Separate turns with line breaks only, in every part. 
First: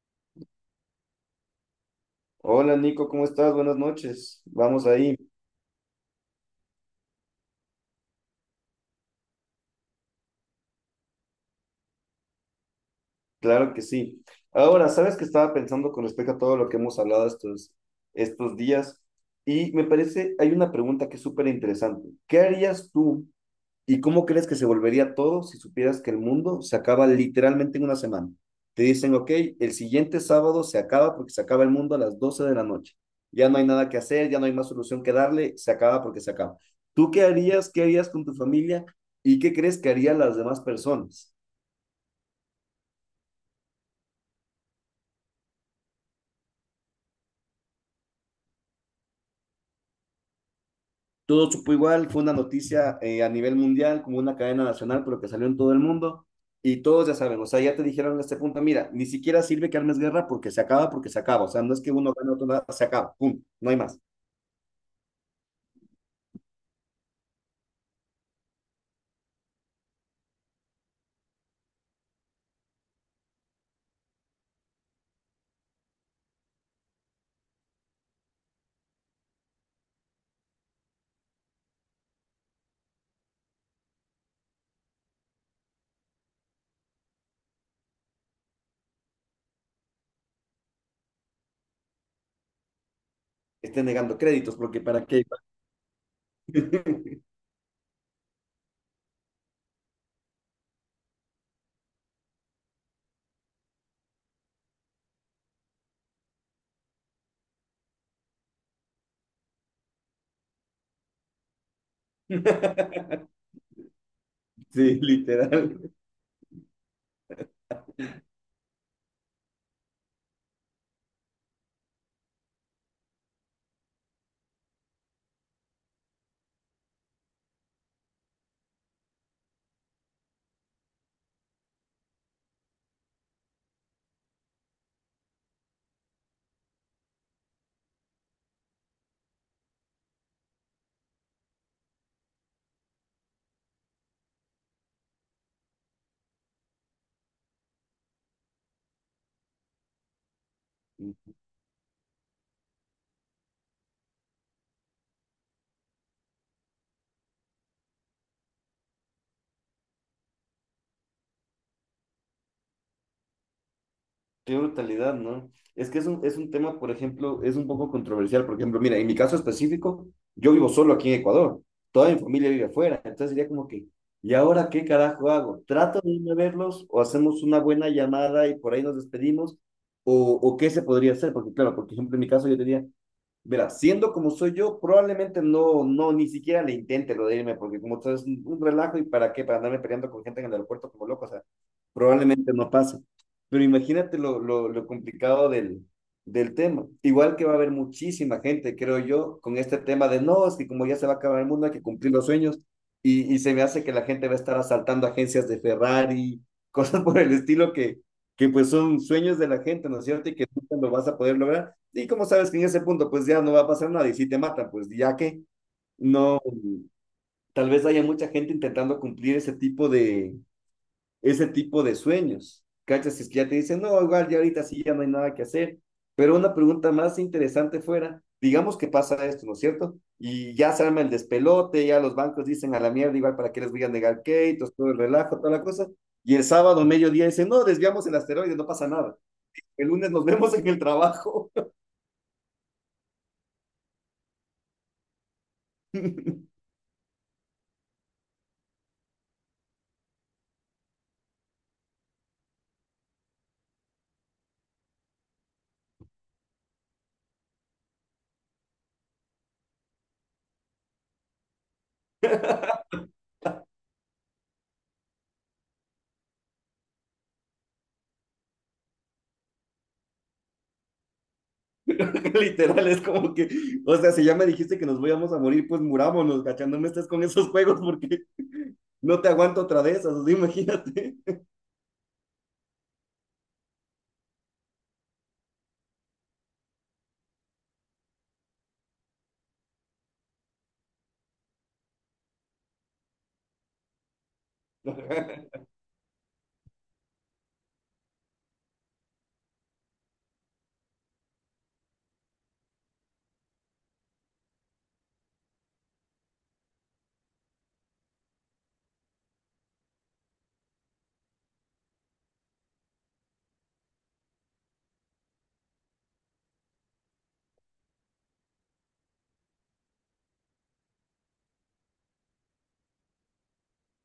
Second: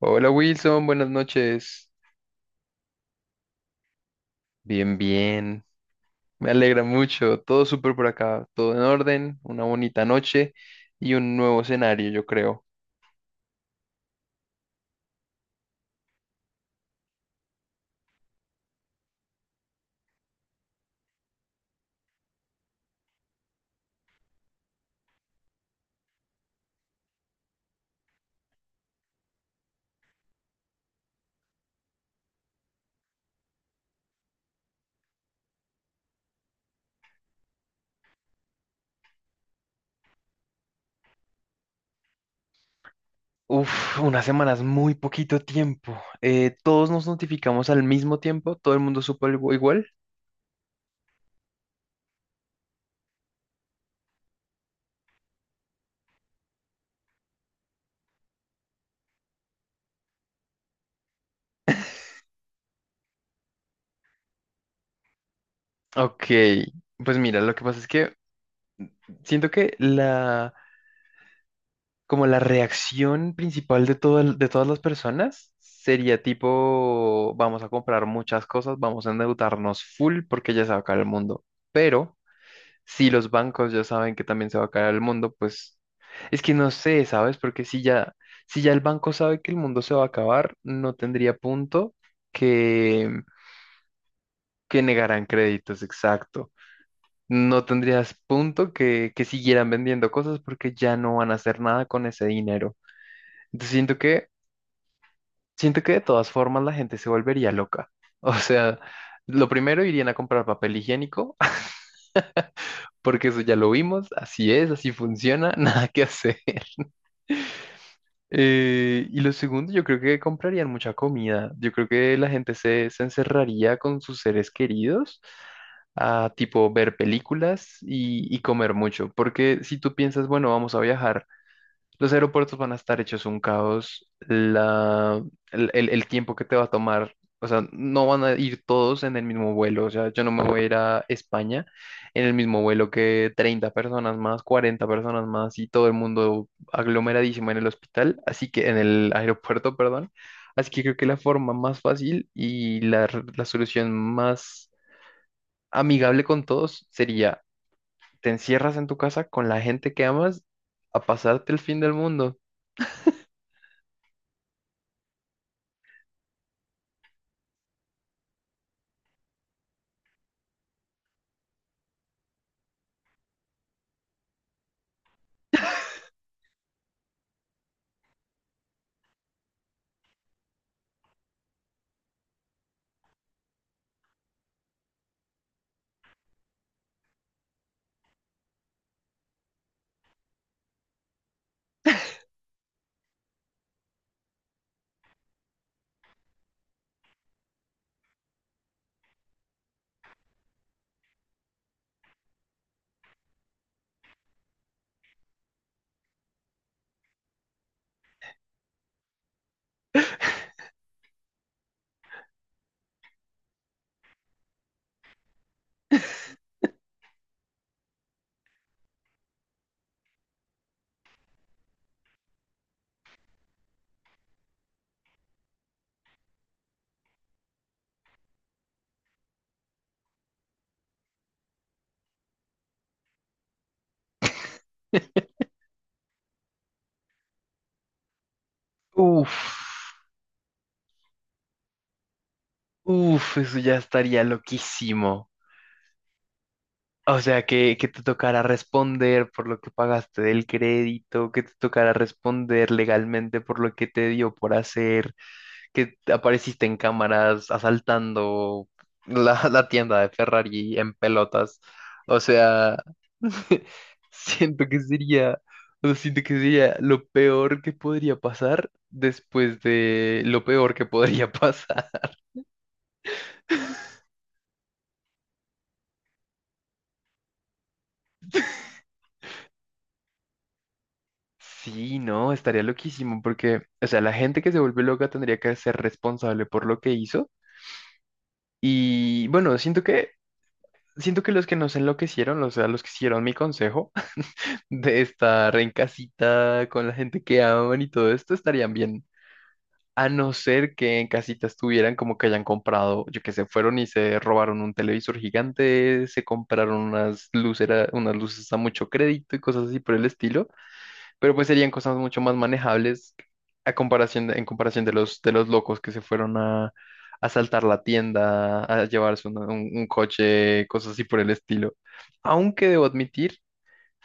Hola Wilson, buenas noches.
Hola Nico, ¿cómo estás? Buenas noches. Vamos
Bien,
ahí,
bien. Me alegra mucho. Todo súper por acá. Todo en orden. Una bonita noche y un nuevo escenario, yo creo.
claro que sí. Ahora, ¿sabes qué estaba pensando con respecto a todo lo que hemos hablado estos días? Y me parece, hay una pregunta que es súper interesante. ¿Qué harías tú? ¿Y cómo crees que se volvería todo si supieras que el mundo se acaba literalmente en una semana? Te dicen, ok, el siguiente sábado se acaba porque se acaba el mundo a las 12 de la noche. Ya no hay nada que hacer, ya no hay más solución que darle, se acaba porque se acaba. ¿Tú qué harías? ¿Qué harías con tu familia? ¿Y qué crees que harían las demás personas?
Uf, unas semanas, muy poquito tiempo. Todos nos notificamos al mismo tiempo. Todo el mundo supo algo igual.
Todo supo igual, fue una noticia a nivel mundial, como una cadena nacional, pero que salió en todo el mundo. Y todos ya saben, o sea, ya te dijeron en este punto, mira, ni siquiera sirve que armes guerra porque se acaba, porque se acaba. O sea, no es que uno gane otro nada, se acaba, pum, no hay más.
Ok, pues mira, lo que pasa es que siento que la como la reacción principal de de todas las personas sería tipo, vamos a comprar muchas cosas, vamos a endeudarnos full porque ya se va a acabar el mundo. Pero si los bancos ya saben que también se va a acabar el mundo, pues es que no sé, ¿sabes? Porque si ya, si ya el banco sabe que el mundo se va a acabar, no tendría punto que,
Estén negando créditos, porque
que,
para qué.
negaran créditos, exacto. No tendrías punto que siguieran vendiendo cosas porque ya no van a hacer nada con ese dinero. Entonces siento que Siento que de todas formas la gente se volvería loca. O sea, lo primero irían a comprar papel higiénico, porque eso ya lo vimos, así es, así
Sí,
funciona,
literal.
nada que hacer. Y lo segundo, yo creo que comprarían mucha comida. Yo creo que la gente se encerraría con sus seres queridos a tipo ver películas y comer mucho, porque si tú piensas, bueno, vamos a viajar. Los aeropuertos van a estar hechos un caos. El tiempo que te va a tomar, o sea, no van a ir todos en el mismo vuelo. O sea, yo no me voy a ir a España en el mismo vuelo que 30 personas más, 40 personas más y todo el mundo aglomeradísimo en el hospital, así que en el aeropuerto, perdón. Así que creo que la forma más fácil y la solución más amigable con todos sería, te encierras en tu casa con la gente que amas a pasarte el fin del mundo.
Qué brutalidad, ¿no? Es que es un tema, por ejemplo, es un poco controversial. Por ejemplo, mira, en mi caso específico, yo vivo solo aquí en Ecuador. Toda mi familia vive afuera. Entonces sería como que, ¿y ahora qué carajo hago? ¿Trato de irme a verlos o hacemos una buena llamada y por ahí nos despedimos? ¿O qué se podría hacer? Porque claro, por ejemplo, en mi caso yo tenía, mira, siendo como soy yo, probablemente no, no, ni siquiera le intente lo de irme, porque como sabes, un relajo y para qué, para andarme peleando con gente en el aeropuerto como loco, o sea, probablemente no pase. Pero imagínate lo complicado del tema. Igual que va a haber muchísima gente, creo yo, con este tema de no, es que como ya se va a acabar el mundo, hay que cumplir los sueños. Y se me hace que la gente va a estar asaltando agencias de Ferrari, cosas por el estilo que pues son sueños de la gente, ¿no es cierto? Y que nunca lo vas a poder lograr. Y como sabes que en ese punto pues ya no va a pasar nada y si te matan, pues ya que no, tal vez haya mucha gente intentando cumplir ese tipo de sueños. ¿Cachas? Es que ya te dicen, no, igual ya ahorita sí ya no hay nada que hacer. Pero una pregunta más interesante fuera, digamos que pasa esto, ¿no es cierto? Y ya se arma el despelote, ya los bancos dicen a la mierda, igual para qué les voy a negar créditos, todo el relajo, toda la cosa. Y el sábado, mediodía, dicen, no, desviamos el asteroide, no pasa nada.
Uf,
El lunes nos vemos en el trabajo.
uf, eso ya estaría loquísimo. O sea, que, te tocara responder por lo que pagaste del crédito, que te tocara responder legalmente por lo que te dio por hacer, que apareciste en cámaras asaltando la, la tienda de Ferrari en pelotas. O sea, siento que sería, o sea, siento que sería lo peor que podría pasar después de lo peor que podría pasar.
Literal, es como que, o sea, si ya me dijiste que nos íbamos a morir, pues murámonos, cachando, no me estés con esos juegos porque no te aguanto otra vez, esas, o sea, imagínate.
Sí, no, estaría loquísimo porque, o sea, la gente que se vuelve loca tendría que ser responsable por lo que hizo. Y bueno, siento que los que nos enloquecieron, o sea, los que hicieron mi consejo de estar en casita con la gente que aman y todo esto, estarían bien. A no ser que en casita estuvieran como que hayan comprado, yo que se fueron y se robaron un televisor gigante, se compraron unas luceras, unas luces a mucho crédito y cosas así por el estilo. Pero pues serían cosas mucho más manejables a comparación de- en comparación de los, locos que se fueron a asaltar la tienda, a llevarse una- un coche, cosas así por el estilo. Aunque debo admitir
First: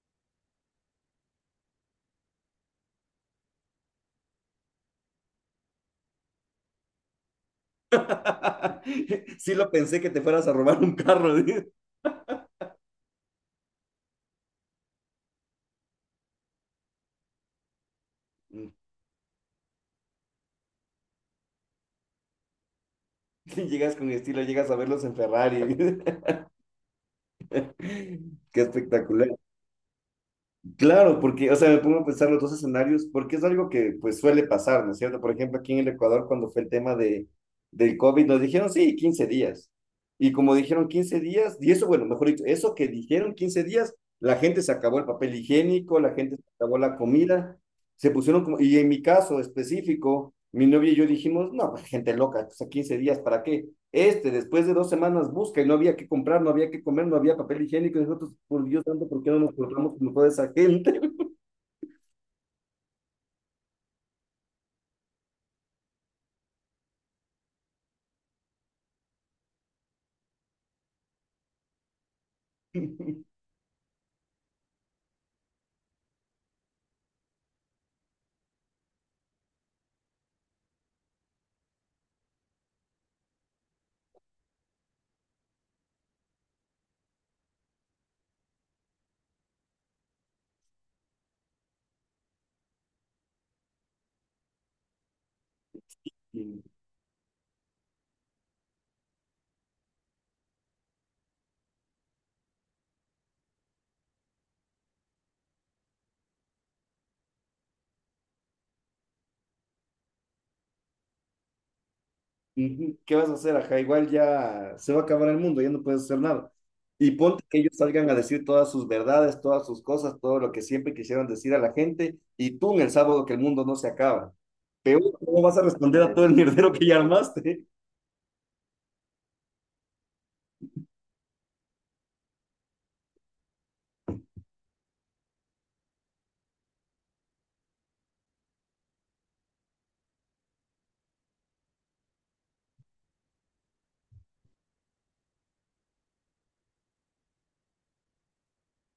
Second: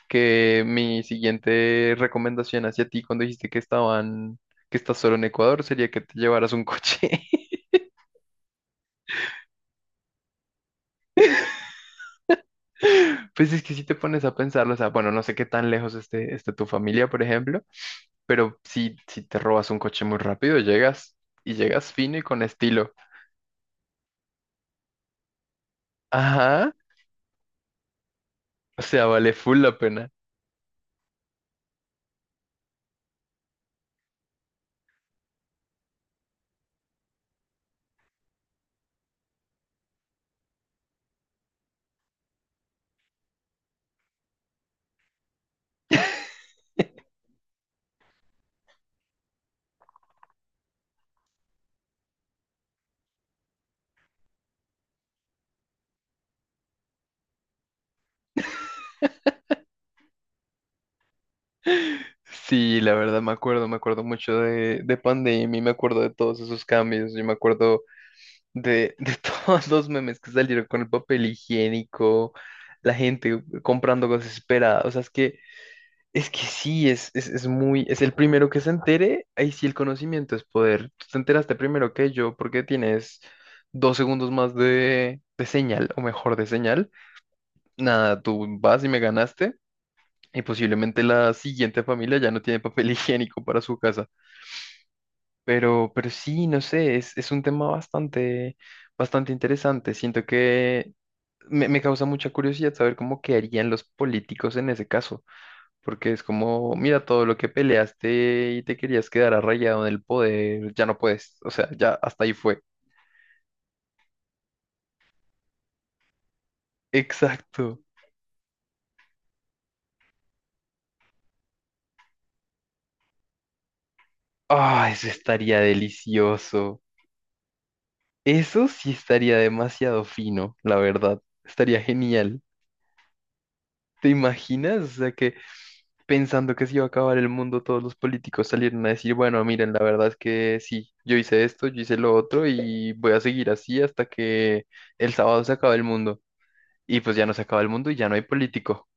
que mi siguiente recomendación hacia ti cuando dijiste que estaban, que estás solo en Ecuador, sería que te llevaras un coche.
Sí lo pensé que te fueras a robar un carro.
Pues es que si te pones a pensarlo, o sea, bueno, no sé qué tan lejos esté, tu familia, por ejemplo, pero si te robas un coche muy rápido, llegas y llegas fino y con estilo.
Llegas con estilo, llegas a verlos en Ferrari.
Ajá,
Qué
o sea, vale
espectacular.
full la pena.
Claro, porque, o sea, me pongo a pensar los dos escenarios, porque es algo que pues suele pasar, ¿no es cierto? Por ejemplo, aquí en el Ecuador, cuando fue el tema del COVID, nos dijeron, sí, 15 días. Y como dijeron 15 días, y eso, bueno, mejor dicho, eso que dijeron 15 días, la gente se acabó el papel higiénico, la gente se acabó la comida, se pusieron como, y en mi caso específico, mi novia y yo dijimos, no, pues, gente loca, o sea, 15 días, ¿para qué? Este, después de 2 semanas busca y no había que comprar, no había que comer, no había papel higiénico, y nosotros, por Dios santo, ¿por qué no nos portamos como toda esa gente?
Sí, la verdad me acuerdo mucho de Pandemia, me acuerdo de todos esos cambios, yo me acuerdo de todos los memes que salieron con el papel higiénico, la gente comprando cosas desesperada, o sea, es que, sí, es el primero que se entere, ahí sí el conocimiento es poder. Tú te enteraste primero que yo porque tienes 2 segundos más de señal, o mejor de señal. Nada, tú vas y me ganaste. Y posiblemente la siguiente familia ya no tiene papel higiénico para su casa. Pero sí, no sé, es un tema bastante, bastante interesante. Siento que me causa mucha curiosidad saber cómo qué harían los políticos en ese caso. Porque es como, mira, todo lo que peleaste y te querías quedar arraigado en el poder, ya no puedes. O sea, ya hasta ahí fue.
¿Qué vas a hacer, ajá? Igual ya se va a acabar el mundo, ya no puedes hacer nada. Y ponte que ellos
Exacto.
salgan a decir todas sus verdades, todas sus cosas, todo lo que siempre quisieron decir a la gente, y tú en el sábado que el mundo no se acaba.
Ah,
Peor,
eso
¿cómo vas
estaría
a responder a todo el mierdero
delicioso.
que ya armaste?
Eso sí estaría demasiado fino, la verdad. Estaría genial. ¿Te imaginas? O sea, que pensando que se iba a acabar el mundo, todos los políticos salieron a decir, bueno, miren, la verdad es que sí, yo hice esto, yo hice lo otro y voy a seguir así hasta que el sábado se acabe el mundo. Y pues ya no se acaba el mundo y ya no hay político.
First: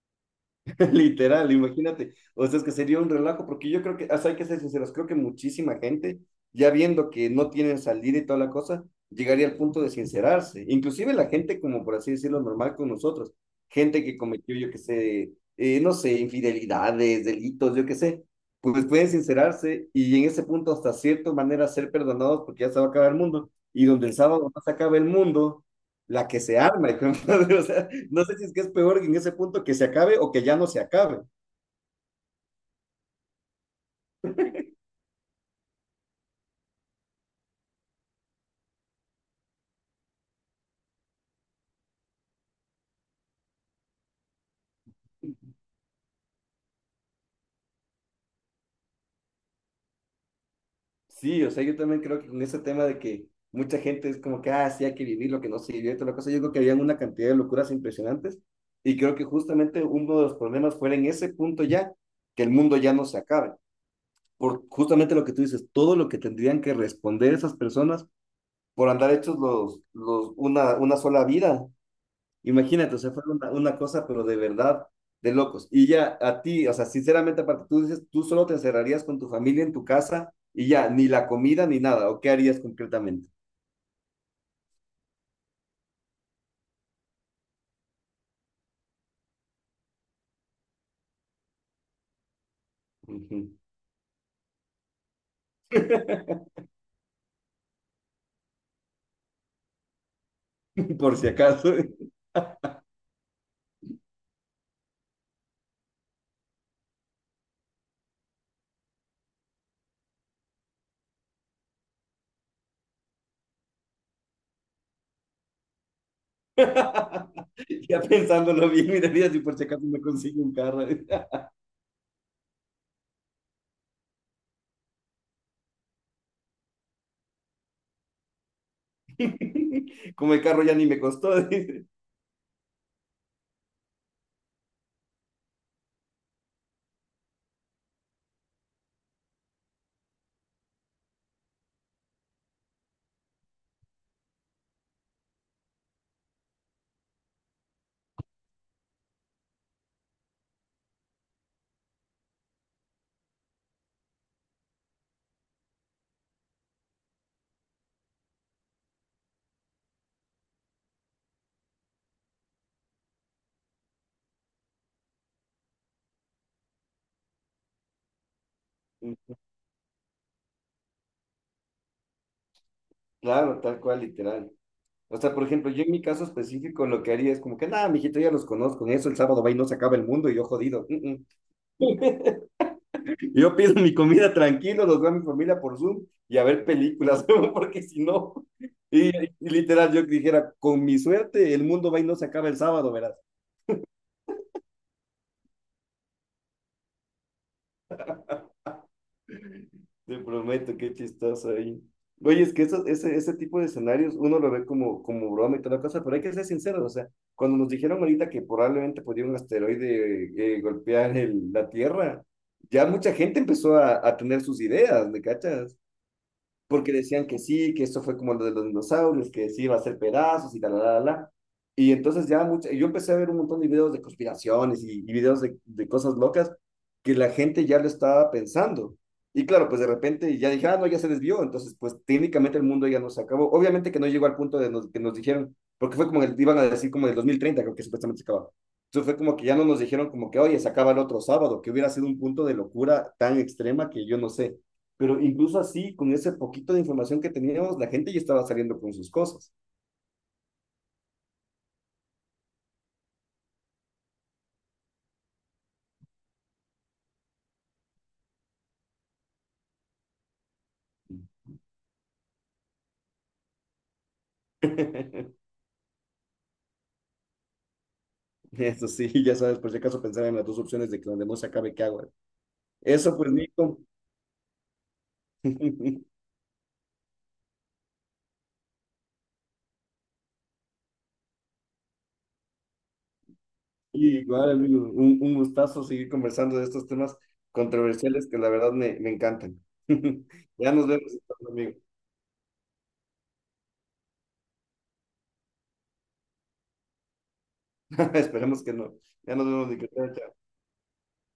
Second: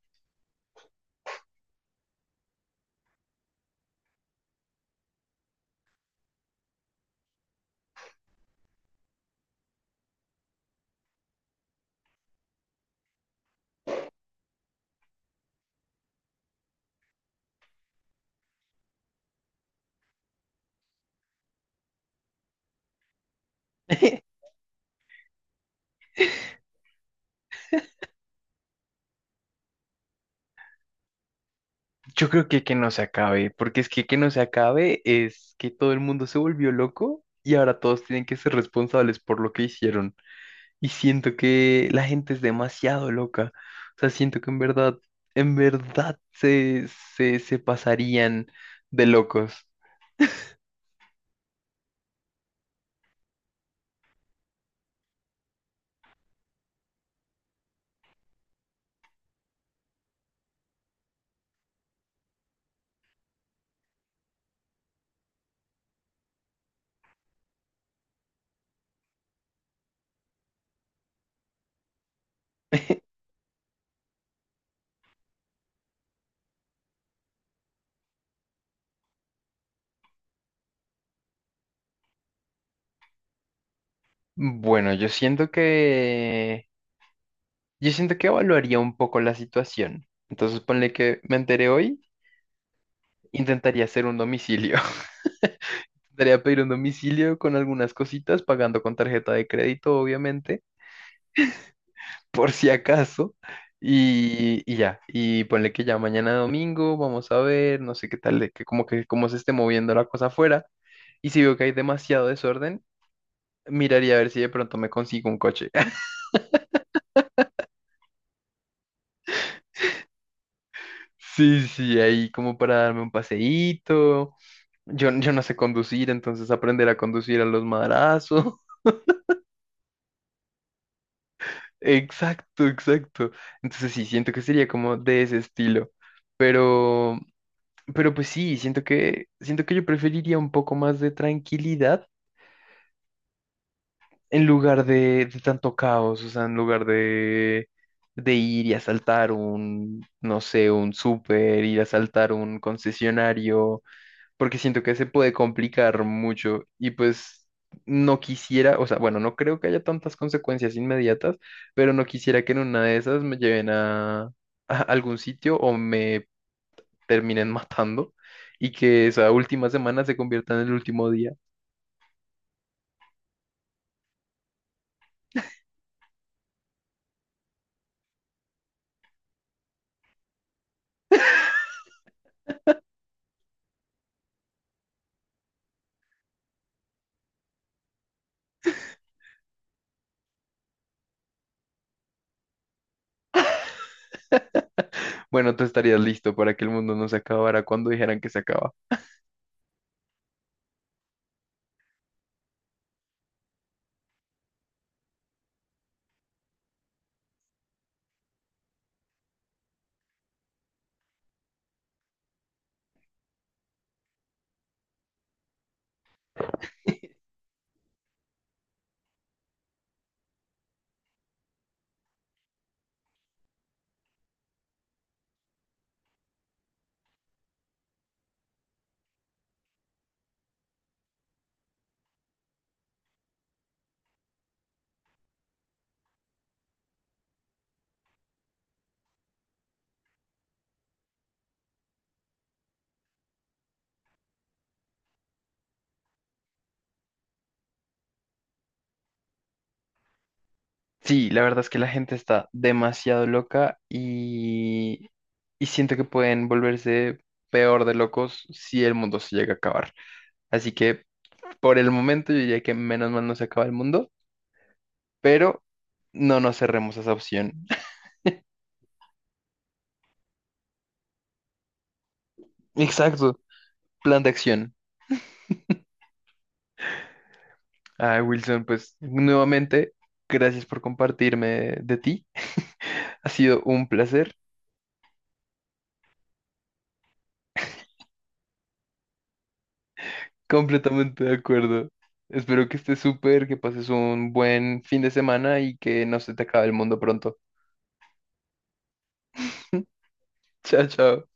Literal, imagínate. O sea, es que sería un relajo, porque yo creo que, o sea, hay que ser sinceros, creo que muchísima gente, ya viendo que no tienen salida y toda la cosa, llegaría al punto de sincerarse. Inclusive la gente, como por así decirlo, normal con nosotros. Gente que cometió, yo qué sé, no sé, infidelidades, delitos, yo qué sé. Pues pueden sincerarse y en ese punto, hasta cierta manera, ser perdonados porque ya se va a acabar el mundo. Y donde el sábado no se acaba el mundo, la que se arma, hijo de madre, o sea, no sé si es que es peor en ese punto que se acabe o que ya no se acabe.
Yo creo que no se acabe, porque es que no se acabe es que todo el mundo se volvió loco y ahora todos tienen que ser responsables por lo que hicieron. Y siento que la gente es demasiado loca. O sea, siento que en verdad se pasarían de locos.
Sí, o sea, yo también creo que con ese tema de que mucha gente es como que, ah, sí, hay que vivir lo que no se vivió y toda la cosa, yo creo que habían una cantidad de locuras impresionantes y creo que justamente uno de los problemas fue en ese punto ya, que el mundo ya no se acabe, por justamente lo que tú dices, todo lo que tendrían que responder esas personas por andar hechos una sola vida, imagínate, o sea, fue una cosa, pero de verdad, de locos. Y ya a ti, o sea, sinceramente, aparte, tú dices, tú solo te encerrarías con tu familia en tu casa y ya, ni la comida ni nada, ¿o qué harías concretamente?
Bueno, yo siento que evaluaría un poco la situación. Entonces, ponle que me enteré hoy,
Ujú.
intentaría hacer un domicilio. Intentaría pedir un domicilio con algunas cositas, pagando con tarjeta de crédito, obviamente.
Por si acaso,
por si acaso. Y ya, y ponle que ya mañana domingo, vamos a ver, no sé qué tal, de que como que cómo se esté moviendo la cosa afuera. Y si veo que hay demasiado desorden, miraría a ver si de pronto me consigo un coche.
ya pensándolo bien, miraría si por si acaso me consigo un carro.
Sí, sí, ahí como para darme un paseíto. Yo no sé conducir, entonces aprender a conducir a los madrazos.
Como el carro ya ni me costó, dice.
Exacto, exacto. Entonces sí, siento que sería como de ese estilo. Pero, Pero pues sí, siento que yo preferiría un poco más de tranquilidad en lugar de, tanto caos, o sea, en lugar de ir y asaltar un, no sé, un súper, ir a asaltar un concesionario, porque siento que se puede complicar mucho y pues no quisiera, o sea, bueno, no creo que haya tantas consecuencias inmediatas, pero no quisiera que en una de esas me lleven a algún sitio o me terminen matando y que esa última semana se convierta en el último día.
Claro, tal cual, literal. O sea, por ejemplo, yo en mi caso específico lo que haría es como que, nada, mijito, ya los conozco, en eso el sábado va y no se acaba el mundo y yo jodido. Mm, mm. Yo pido mi comida tranquilo, los veo a mi familia por Zoom y a ver películas, porque si no, y literal yo dijera, con mi suerte, el mundo va y no se acaba el sábado, verás.
Bueno, tú estarías listo para que el mundo no se acabara cuando dijeran que se acaba.
Te prometo, qué chistoso ahí. Oye, es que eso, ese tipo de escenarios uno lo ve como broma y toda la cosa, pero hay que ser sinceros. O sea, cuando nos dijeron ahorita que probablemente podía un asteroide golpear la Tierra, ya mucha gente empezó a tener sus ideas, ¿me cachas? Porque decían que sí, que esto fue como lo de los dinosaurios, que sí iba a ser pedazos y tal, la, la, la. Y entonces ya yo empecé a ver un montón de videos de conspiraciones y videos de cosas locas que la gente ya lo estaba pensando. Y claro, pues de repente ya dije, ah, no, ya se desvió. Entonces, pues técnicamente el mundo ya no se acabó. Obviamente que no llegó al punto de que nos dijeron, porque fue como, iban a decir como el 2030 creo que supuestamente se acababa. Entonces fue como que ya no nos dijeron como que, oye, se acaba el otro sábado, que hubiera sido un punto de locura tan extrema que yo no sé. Pero incluso así, con ese poquito de información que teníamos, la gente ya estaba saliendo con sus cosas.
Sí, la verdad es que la gente está demasiado loca y siento que pueden volverse peor de locos si el mundo se llega a acabar. Así que por el momento yo diría que menos mal no se acaba el mundo, pero no nos cerremos a esa opción.
Eso sí, ya sabes, por si acaso pensar en las dos opciones de que donde no se acabe, ¿qué hago? Eso pues,
Exacto,
Nico.
plan de acción. Ah, Wilson, pues nuevamente, gracias por compartirme de ti. Ha sido un
Y
placer,
igual, amigo, un gustazo seguir conversando de estos temas controversiales que la verdad me encantan. Ya nos vemos,
completamente de
amigo.
acuerdo. Espero que estés súper, que pases un buen fin de semana y que no se te acabe el mundo pronto.
Esperemos que no. Ya nos vemos, Nico. Chao, chao.
Chao, chao.